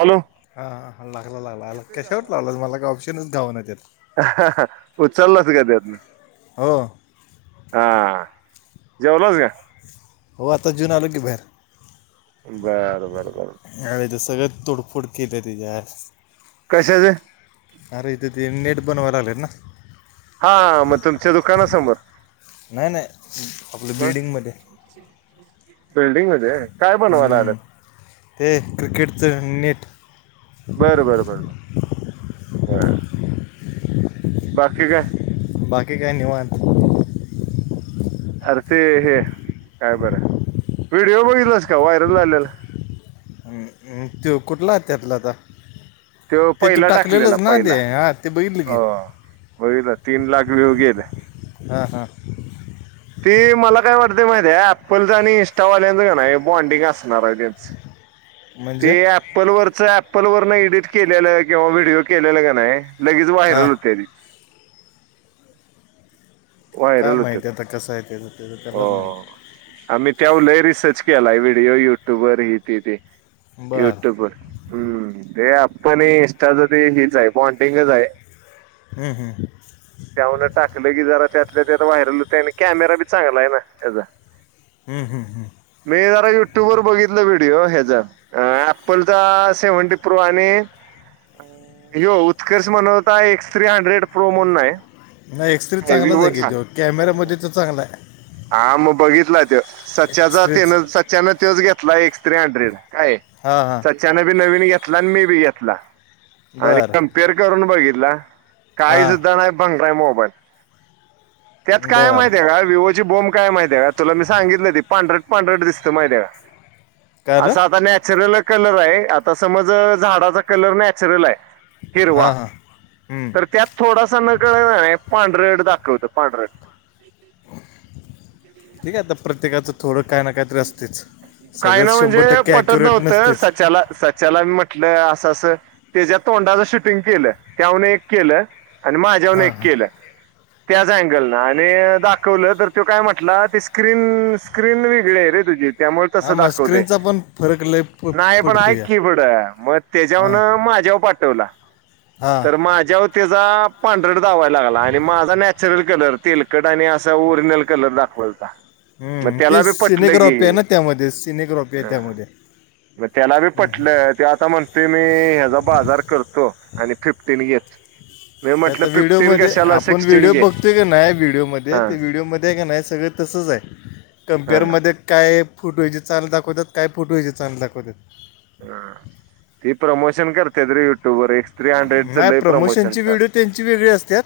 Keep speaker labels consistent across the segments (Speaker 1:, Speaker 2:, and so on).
Speaker 1: Hello
Speaker 2: हा ह लागला लागला
Speaker 1: येतोय का
Speaker 2: कशावर लागला मला काही ऑप्शनच घावना
Speaker 1: हा हा उचललास का त्यातन
Speaker 2: हो
Speaker 1: हा जेवलस ग?
Speaker 2: हो आता जूऊन आलो की बाहेर.
Speaker 1: बरं-बर-बर
Speaker 2: यावेळेला ते सगळं तोडफोड केलं त्याच्याला
Speaker 1: कशाचं?
Speaker 2: अरे इथ ते नेट बनवायला लागलेल ना.
Speaker 1: हा मग तुमच्या दुकानासमोर.
Speaker 2: नाही-नाही आपलं
Speaker 1: मग
Speaker 2: बिल्डिंगमध्ये.
Speaker 1: बिल्डिंग मध्ये काय बनवायला
Speaker 2: हम्म.
Speaker 1: आलंत?
Speaker 2: ते क्रिकेटच नेट.
Speaker 1: बरं-बरं-बर ब बर बाकी काय?
Speaker 2: बाकी काय निवांत.
Speaker 1: अर ते हे काय बरं व्हिडिओ बघितलंस का व्हायरल झालेला?
Speaker 2: तो कुठला त्यातला आता?
Speaker 1: तो
Speaker 2: ते तू
Speaker 1: पहिला टाकलेला
Speaker 2: टाकलेलंच ना
Speaker 1: पहिला
Speaker 2: ते हां ते बघितलं की
Speaker 1: हो बघितला तीन लाख व्ह्यू गेले.
Speaker 2: हां-हां
Speaker 1: ते मला काय वाटते माहिती आहे एप्पलच आणि इंस्टावाल्यांचं का बॉन्डिंग असणार आहे त्यांच [unintelligible] ते
Speaker 2: म्हणजे
Speaker 1: एप्पल वरचं एप्पल वरन एडिट केलेलं किंवा व्हिडिओ केलेलं का नाही. लगेच
Speaker 2: हां
Speaker 1: वायरल होतेरी.
Speaker 2: काय
Speaker 1: व्हायरल होते
Speaker 2: माहिती आहे आता कसं आहे त्याचं तेच
Speaker 1: हो
Speaker 2: त्यालाच माहिती आहे.
Speaker 1: आम्ही त्यावल रिसर्च केला व्हिडिओ युट्यूबवर हे ते तेे
Speaker 2: बरं
Speaker 1: युट्यूब वर. हम्म ते एप्पल इन्स्टाचं ते हेच आहे बॉनडिंगच आहे.
Speaker 2: हम्म-हम्म
Speaker 1: त्याऊन टाकलं की जरा त्यातल्या त्यात व्हायरल होत आणि कॅमेरा बी चांगला आहे ना त्याचा.
Speaker 2: हम्मं-हम्म-हम्म
Speaker 1: मी जरा युट्युब वर बघितलं व्हिडिओ ह्याचज अ एप्पल चा सेवंटी प्रो आणि हो उत्कर्ष म्हनवता एक्स थ्री हंड्रेड प्रोमोन नाय.
Speaker 2: नाही एक्स रे चांगलाच आहे की तो कॅमेऱ्यामध्ये तर चांगला आहे.
Speaker 1: हा मग बघितला तो सचाचा ते
Speaker 2: एक्सरेच
Speaker 1: साच्यान तोच घेतला एस थ्री हंड्रेड काय?
Speaker 2: हा-हां
Speaker 1: त्यानं बी नवीन घेतला आणि मी बी घेतला आणि
Speaker 2: बरं
Speaker 1: कम्पेअर करून बघितला. काही सुद्धा
Speaker 2: हां
Speaker 1: नाही भंगयरा मोबाईल त्यात काय
Speaker 2: बरं
Speaker 1: माहीती आहे का वि त्याची बोम काय माहितीे का तुला मी सांगितलं ती पांढरट पांढरट दिसं माहीते का?
Speaker 2: काय आलं
Speaker 1: असा आता नॅचरल कलर आहे आता समज झाडाचा कलर नॅचरल आहे. हिरवा
Speaker 2: हां हां हम्म.
Speaker 1: तर त्यात थोडासा नकळत पांढरट दाखवत पांढरट.
Speaker 2: ठीक आहे आता प्रत्येकाचं थोडं काय ना काय तरी असतेच.
Speaker 1: काय ना
Speaker 2: सगळंच शंभर
Speaker 1: म्हणजे
Speaker 2: टक्के
Speaker 1: पटत
Speaker 2: ॲक्युरेट
Speaker 1: नव्हतं
Speaker 2: नसतेच
Speaker 1: सचाला सच त्याला मी म्हटलं असं असं तेच्या तोंडाचं शूटिंग केलं त्याहून एक केलं. आणि माझ्यावरन
Speaker 2: हां
Speaker 1: एक
Speaker 2: हां
Speaker 1: केलं त्याच अँगल ना आणि दाखवलं. तर तो काय म्हटला ती स्क्रीन स्क्रीन वेगळी आहे रे तुझी त्यामुळे तस
Speaker 2: हां मग
Speaker 1: दाखवते
Speaker 2: स्क्रीनचा पण फरक लय प
Speaker 1: नाही पण
Speaker 2: पडतो
Speaker 1: ऐक
Speaker 2: या
Speaker 1: की पुड मग
Speaker 2: हां
Speaker 1: त्याच्यावरन माझ्यावर पाठवला
Speaker 2: हां
Speaker 1: तर माझ्यावर त्याचा पांढरट दावाला लागला आणि माझा नॅचरल कलर तेलकट आणि अस ल कलर दाखवलता. मग
Speaker 2: हम्म
Speaker 1: त्याला
Speaker 2: ते
Speaker 1: बी पटलं
Speaker 2: सिनेग्रॉपी आहे
Speaker 1: की
Speaker 2: ना त्यामध्ये सिनेग्रॉपी आहे त्यामध्ये.
Speaker 1: मग त्याला बी पटलं ते आता म्हण ते मी ह्याचा बाजार करतो आणि फिफ्टीन घेत मी
Speaker 2: त्या
Speaker 1: म्हटलं
Speaker 2: आता
Speaker 1: फिफ्टीन
Speaker 2: व्हिडिओमध्ये
Speaker 1: कशाला
Speaker 2: आपण
Speaker 1: सिक्स्टीन
Speaker 2: व्हिडिओ
Speaker 1: घे
Speaker 2: बघतोय काी नाही व्हिडिओमध्ये
Speaker 1: हां
Speaker 2: ते व्हिडिओमध्ये का नाय सगळं तसंच आहे
Speaker 1: हां
Speaker 2: कम्पेअरमध्ये काय फुटहेज चे चाल दाखवतात. काय फुट हेजे चाल दाखवतात.
Speaker 1: ह ती प्रमोशन करते त युट्युबर एक.
Speaker 2: नाही प्रमोशनची व्हिडिओ त्यांची वेगळी असतात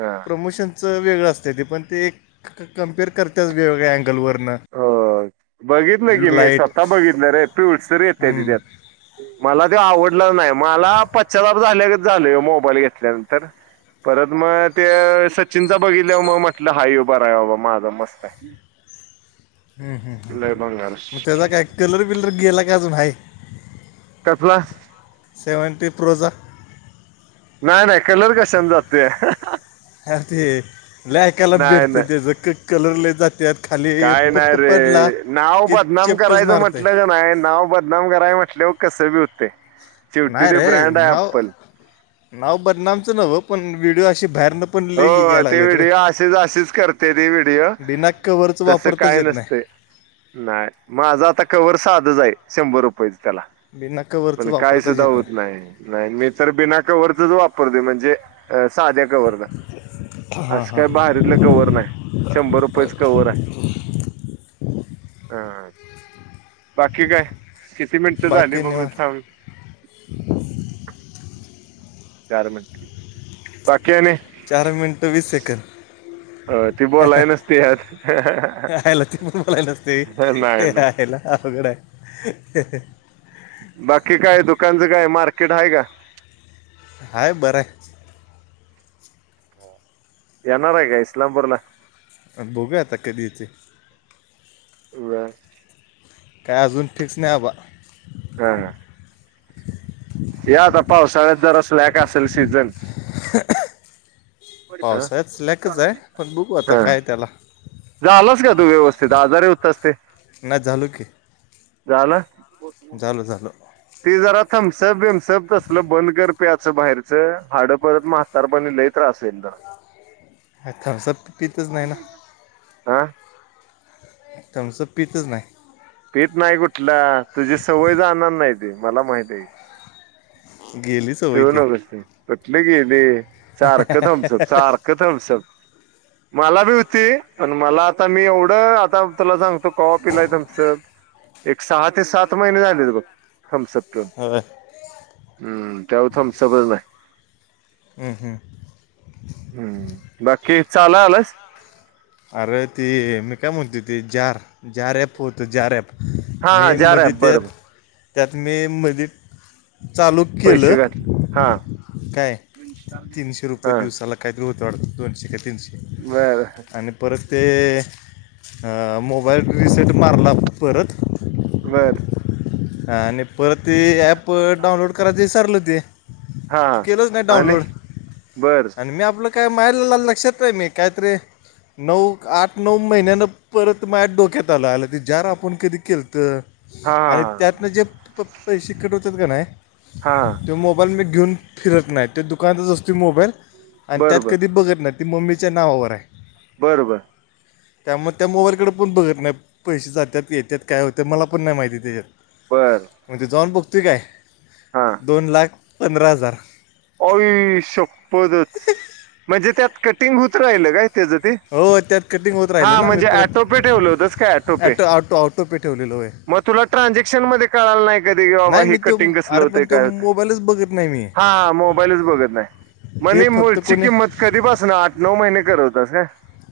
Speaker 1: हां
Speaker 2: प्रमोशन च वेगळं असतं ते पण ते क कं्पेअर करतच वेगवेगळ्या अँगलवरनं.
Speaker 1: हो बघितलं की मी
Speaker 2: लाईट
Speaker 1: स्वतः बघितलं रे पिळसर येते ति
Speaker 2: मग
Speaker 1: त्यात मला ते आवडलाच नाय मला पश्चाताप झाल्यागत झालं मोबाईल घेतल्यानंतर परत मग त्या सचिनचा बघितल्या मग म्हटलं हा यो बराय बाबा माझ मस्तय
Speaker 2: हं हं
Speaker 1: भंगार
Speaker 2: मग त्याचा काय कलर बिलर गेलाय का अजून हाय?
Speaker 1: कसला?
Speaker 2: सेव्हणटी प्रोचा
Speaker 1: नाय नाय कलर कशान जातोया.
Speaker 2: अ ते लय ऐकाला
Speaker 1: नाही
Speaker 2: भेटतं
Speaker 1: नाही
Speaker 2: त्याज क कलर लय जातात.
Speaker 1: काय नाय रे नाव
Speaker 2: की
Speaker 1: बदनाम
Speaker 2: चेपटच
Speaker 1: करायचं
Speaker 2: मारतंय
Speaker 1: म्हटलं का नाय नाव बदनाम मगय [unintelligible] म्हटले कस बी होते शेवटी
Speaker 2: नाही
Speaker 1: ते
Speaker 2: रे
Speaker 1: ब्रँड आहे
Speaker 2: नाव
Speaker 1: अप्पल
Speaker 2: नाव बदनामचं नव्हं पण व्हिडिओ अशी बाहेरनं पण लई
Speaker 1: हो
Speaker 2: यायला
Speaker 1: ते
Speaker 2: लागलेत रे
Speaker 1: व्हिडिओ अशीच अशीच करते ते व्हिडिओ
Speaker 2: बिना कवरचं
Speaker 1: तसं
Speaker 2: वापरताच
Speaker 1: काय
Speaker 2: येत
Speaker 1: नसतय.
Speaker 2: नाही
Speaker 1: नाय माझा आता कव्हर साधचं हाय शंभर रुपयचं त्याला
Speaker 2: बिना कवरचं
Speaker 1: पण काय
Speaker 2: वापरताच
Speaker 1: सुद्धा
Speaker 2: येत
Speaker 1: होत
Speaker 2: नाही
Speaker 1: नाहय. नाही मी तर बिना कव्हरच वापरते म्हणजे साध्या कव्हरला असं काय बाहेारीतलं कव्हर नाय शंभर रुपयचं कव्हर हाय. हा बाकी काय किती मिनिटचं झाली
Speaker 2: बाकी
Speaker 1: बघून
Speaker 2: निवांत
Speaker 1: सांग. चार मिनट बाकी आणि?
Speaker 2: चार मिनटं वीस सेकंड
Speaker 1: [inaudible] अ ती बोलाय नसती यार, हं हं
Speaker 2: यायला ते
Speaker 1: हं नाही ना
Speaker 2: आवघडय
Speaker 1: बाकी काय दुकानचं काय मार्केट आहे का?
Speaker 2: हाय बरंय
Speaker 1: येणाराय काय इस्लामपूरला?
Speaker 2: अण बघूया आता कधी येती
Speaker 1: बरं [unintelligible]
Speaker 2: काय अजून फिक्स नाही बाबा
Speaker 1: हा हा या आता पावसाळ्यात जर स्लॅम असंल सीझन?
Speaker 2: [inaudible] पावसाळ्यात स्लॅकचाय पण बघू आता
Speaker 1: हा
Speaker 2: काय त्याला
Speaker 1: झालास का तू व्यवस्थित आजार होतास ते
Speaker 2: नाय झालू की
Speaker 1: झाला
Speaker 2: झाल झाल.
Speaker 1: ते जरा थम्सप बेमसप तसल बंद कर ते पायच बाहेरच हाडं परत म तर पण लय त्रास आहे ना.
Speaker 2: नाय थंमस्पंप पितच नाही ना
Speaker 1: आं
Speaker 2: थंम्पसप पीतच नाही.
Speaker 1: पीत नाही कुठला तुझी सवय जाणार नाही ते मला माहतीय
Speaker 2: गेलीच
Speaker 1: पीऊन आल की कसले गेले सारख थम्सप थम्सप सारख थस्मप. मला भी होती पण मला आता मी एवढं आता तुला सांगतो कव्हा पिलाय तमच. एक सहा ते सात महिने झाले बघ. थम्सप पीऊन
Speaker 2: होय
Speaker 1: हम्म त्यावा थम्सप नाही.
Speaker 2: हम हम.
Speaker 1: हम्म बाकी चालत आलास.
Speaker 2: अरे ती मी काय म्हणते ती जार जार ॲप होत जार ऑप
Speaker 1: हा हा
Speaker 2: मी
Speaker 1: जार आहे
Speaker 2: मध्ये त्या
Speaker 1: बरं बर
Speaker 2: त्यात मे मध्ये चालू केलं
Speaker 1: पैसे घातले हा
Speaker 2: काय तीनशे रुपये
Speaker 1: हा
Speaker 2: दिवसाला कधी होत दोनशे की तीनशे.
Speaker 1: बर.
Speaker 2: आणि परत ते मोबाईल रिसेट मारला परत
Speaker 1: बर.
Speaker 2: हा नि परत ते ॲप डाउनलोड करायचं विसारला ते
Speaker 1: हा
Speaker 2: ते
Speaker 1: हा
Speaker 2: केलच नाही
Speaker 1: आणि
Speaker 2: डाउनलोड.
Speaker 1: बर
Speaker 2: आणि मी आपलं काय माझ नाही लक्षात आहे मी काहीतरी नऊ आठ नऊ महिन्यानं. परत माझात डोक्यात आला आलं त जार आपण कधी केल तर
Speaker 1: हा
Speaker 2: आणि
Speaker 1: हा
Speaker 2: त्यातले जे पैसे कट होतात का
Speaker 1: हा हा
Speaker 2: नाही तो मोबाईल मी घेऊन फिरत नाही तो दुकानातच असतो मोबाईल आणि
Speaker 1: बर
Speaker 2: त्यात
Speaker 1: बर
Speaker 2: कधी बघत नाही ती मम्मीच्या नावावर आहे.
Speaker 1: बरोबर.
Speaker 2: त्यामुळे त्या मोबाईलकडे पण बघत नाही. पैसे जातात येतात काय होते मला पण नाही माहिती त्याच्यात
Speaker 1: बर.
Speaker 2: म्हणजे जाऊन बघतो काय
Speaker 1: हा
Speaker 2: दोन लाख पंधरा हजार.
Speaker 1: आईशपदच म्हणजे त्यात कटिंग होत राहिल काय त्याचं ते
Speaker 2: हो त्यात कटिंग होत राहिलं
Speaker 1: हा
Speaker 2: ना मी
Speaker 1: म्हणजे
Speaker 2: परत
Speaker 1: ॲटोपे ठेवलं होतंस काय ॲटोपे
Speaker 2: टो ऑटो ऑटो पे ठेवलेलो आहे.
Speaker 1: मग तुला ट्रान्झॅक्शन मध्ये कळाला नाही काय कधी बाबा
Speaker 2: नाही
Speaker 1: हे
Speaker 2: मी तो
Speaker 1: कटिंग कसल
Speaker 2: अरे
Speaker 1: होतं
Speaker 2: पण तो
Speaker 1: काय होत
Speaker 2: मोबाईलच बघत नाही मी
Speaker 1: हा. मोबाईलच बघत नाही
Speaker 2: ते
Speaker 1: मण
Speaker 2: फक्त
Speaker 1: मुची
Speaker 2: कोणी
Speaker 1: किंमत कधीपासना आठ नऊ महिने करत होतास का?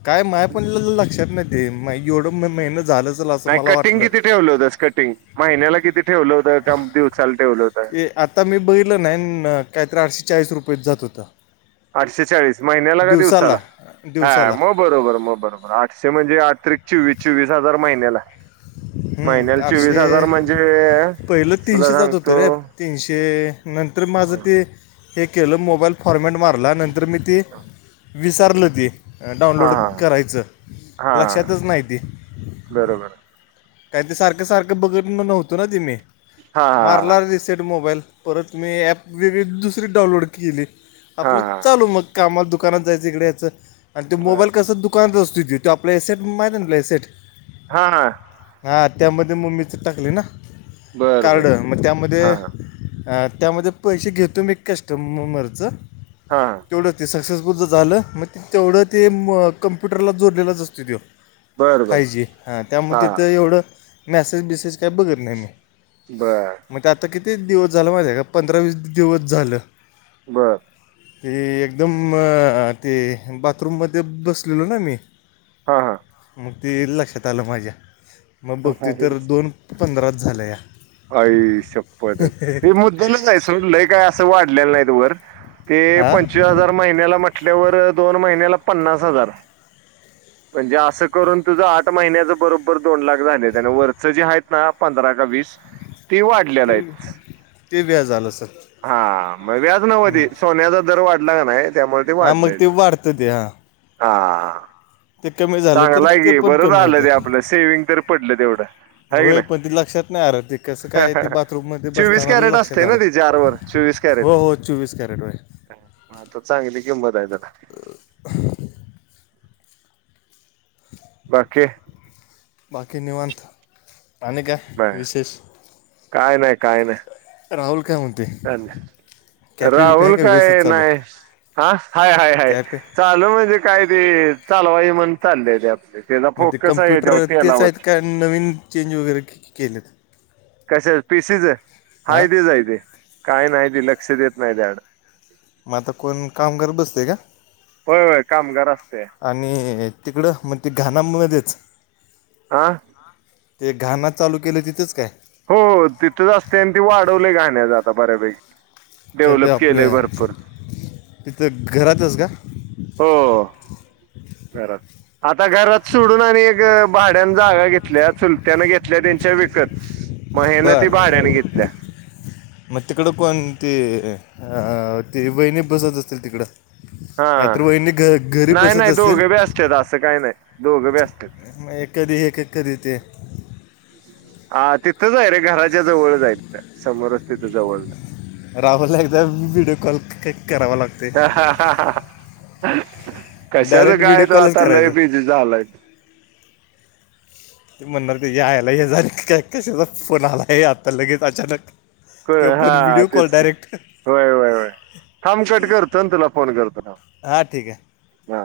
Speaker 2: काय मला पण लक्षात नाही ते एवढं महीने झालंच.
Speaker 1: नाही कटिंग किती ठेवल होतस कटिंग महिन्याला किती ठेवल होत का दिवसाला ठेवलं होत.
Speaker 2: आता मी बघलं ना काहीतरी आठशे चाळीस रुपय जात होत.
Speaker 1: आठशे चाळीस महिन्याला का दिवसाला हा
Speaker 2: दिवसाला
Speaker 1: मग बरोबर मग बरोबर आठशे म्हणजे आठ चोवीस चोवीस हजार महिन्याला
Speaker 2: हम्म,
Speaker 1: महिन्याला चोवीस हजार
Speaker 2: आठशे
Speaker 1: म्हणजे
Speaker 2: पहिलं
Speaker 1: तुला
Speaker 2: तीनशे जात होतं रे
Speaker 1: सांगतो.
Speaker 2: तीनशे नंतर माझं
Speaker 1: होय.
Speaker 2: ते हे केलं मोबाईल फॉर्मॅट मारल्यानंतर मी ती विसारलं ती
Speaker 1: हा
Speaker 2: डाउनलोड
Speaker 1: हा
Speaker 2: करायचं
Speaker 1: हा
Speaker 2: लक्षातच नाही ते
Speaker 1: बरोबर आहे.
Speaker 2: काही ते सारखं सारखं बघत नव्हतं ना ते मी
Speaker 1: हा हा
Speaker 2: मारला दिस. सेट मोबाईल परत मी ॲप वेगळी दुसरी डाउनलोड केली
Speaker 1: हा
Speaker 2: आपलं
Speaker 1: हा
Speaker 2: चालू मग कामला दुकानात जायचं इकडे याच आणि
Speaker 1: बर
Speaker 2: मोबाईल कसं. दुकान असत तो आपल्यासेट मारुन घ्या सेट.
Speaker 1: हा हा.
Speaker 2: हा त्यामध्ये मग मम्मीच टाकले ना
Speaker 1: बर बर
Speaker 2: कार्ड मग त्यामध्ये
Speaker 1: हा हा
Speaker 2: त्यामध्ये पैसे घेतो मी कस्टमरच
Speaker 1: हा हा
Speaker 2: तेवढ ते सक्सेस. तुझ झाल मग तेवढ ते म कम्प्युटरला जोडलेलाच असतो त्यो.
Speaker 1: बर बर
Speaker 2: फाय जी हा त्यामुळे तिथ एवढ मॅसेज बिसेज काही बघत नाही मी.
Speaker 1: बर.
Speaker 2: मग ते आता किती दिवस झाला माझा का पंधरा वीस दिवस झाल.
Speaker 1: बर.
Speaker 2: ते एकदम अ ते बाथरूममध्ये बसलेलो ना मी.
Speaker 1: हा हा.
Speaker 2: मग ते लक्षात आल माझ्या मग बघतेय तर दोन पंधराच झाल्या या.
Speaker 1: आई शप्पदच ते मुद्दलच आहे सोडलंय काय अस वाढलेल नाही त वर. ते
Speaker 2: हां
Speaker 1: पंचवीस हजार महिन्याला म्हटल्यावर दोन महिन्याला पन्नास हजार. म्हणजे अस करून तुझ आठ महिन्याच बरोबर दोन लाख झाले आन वरच जे आहेत ना पंधरा का वीस.. तीवाट..
Speaker 2: हम, ते व्याज झाल सर.
Speaker 1: हा म व्याज नव्हती सोन्याचा दर वाढला का नाही त्यामुळे ते वाढलय.
Speaker 2: वढत ते हा.
Speaker 1: हाहा
Speaker 2: ते कमी झाल तर ते पण कमी होत.
Speaker 1: झालं ते आपलं सेविंग तर पडलं तेवढं. हाय की
Speaker 2: होय
Speaker 1: नाही
Speaker 2: पण त लक्षात नाही आर ते कस काय ते बाथरूम मध्ये
Speaker 1: चोवीस
Speaker 2: बसताना
Speaker 1: कॅरेट
Speaker 2: लक्षात
Speaker 1: असते
Speaker 2: आल.
Speaker 1: ना ते चारवर चोवीस
Speaker 2: हो हो चोवीस कॅरेट वय.
Speaker 1: हा त चांगली किंमत आहे त्याला.
Speaker 2: [inaudible]
Speaker 1: बाकी.
Speaker 2: बाकी निवांत आणि काय.
Speaker 1: बर
Speaker 2: विशेष
Speaker 1: काय नाय काय नाय.
Speaker 2: राहुल काय म्हणतोय.
Speaker 1: राहुल काय नाही हा हाय हाय हाय
Speaker 2: कॅपे
Speaker 1: चा... म्हणजे काय ते चालवाई म्हण चालले ते आप त्याचा
Speaker 2: मग ते
Speaker 1: फोकस आहे त्या
Speaker 2: कम्प्युटर तेच
Speaker 1: तेलावर.
Speaker 2: आहेत का नवीन चेंज वगैरे केके केलेत.
Speaker 1: कशा पीसीच
Speaker 2: हां
Speaker 1: हाय तेच आहे ते काय नाही ते लक्ष देत नाही त्याड.
Speaker 2: मग आता कोण काम करत बसतय का.
Speaker 1: होय होय कामगार असतया.
Speaker 2: आणि तिकडं म्हग ते घाणामध्येच.
Speaker 1: आं.
Speaker 2: ते घाणा चालू केल तिथच काय?
Speaker 1: हो तिथच असते आणि ते वाढवले गाण्याच आता बर्या पैकी.
Speaker 2: का ते
Speaker 1: डेव्हलप
Speaker 2: आपले
Speaker 1: केलय भरपूर.
Speaker 2: तिथं घरातच का.
Speaker 1: हो, घरात. आता घरात सोडून आणि एक भाड्यान जागा घेतल्या चुलत्यान घेतल्या त्यांच्या विकत. मग हे ना ते
Speaker 2: बरं
Speaker 1: भाड्याने घेतल्या.
Speaker 2: मग तिकड कोण ती अ ती वहिणी बसत असतील तिकड.
Speaker 1: हा
Speaker 2: नाहीतर वहिणी घ घरी बसत असेल.
Speaker 1: छ अस काही नाही दोघ बी अत्यात.
Speaker 2: मग एक कधी हे एक कधी ते
Speaker 1: हा तिथंच आहे रे, घराच्या जवळचं हाय तिथं समोरच तिथं जवळ
Speaker 2: राहाव लागतं व्हिडिओ कॉल क का करावा लागतंय.
Speaker 1: कशाच कायं आता तो लय बीजी झालायं
Speaker 2: ते म्हणणार त्याच्या आयला हेजा आणि क कशाला फोन आलंय आता लगेच अचानक
Speaker 1: होय
Speaker 2: तो
Speaker 1: हा
Speaker 2: पण व्हिडिओ कॉल
Speaker 1: तेच ते
Speaker 2: डायरेक्ट
Speaker 1: होय होय होय थांमकट करतो ना तुला फोन करतो थांब.
Speaker 2: हा ठीक हे.
Speaker 1: हा.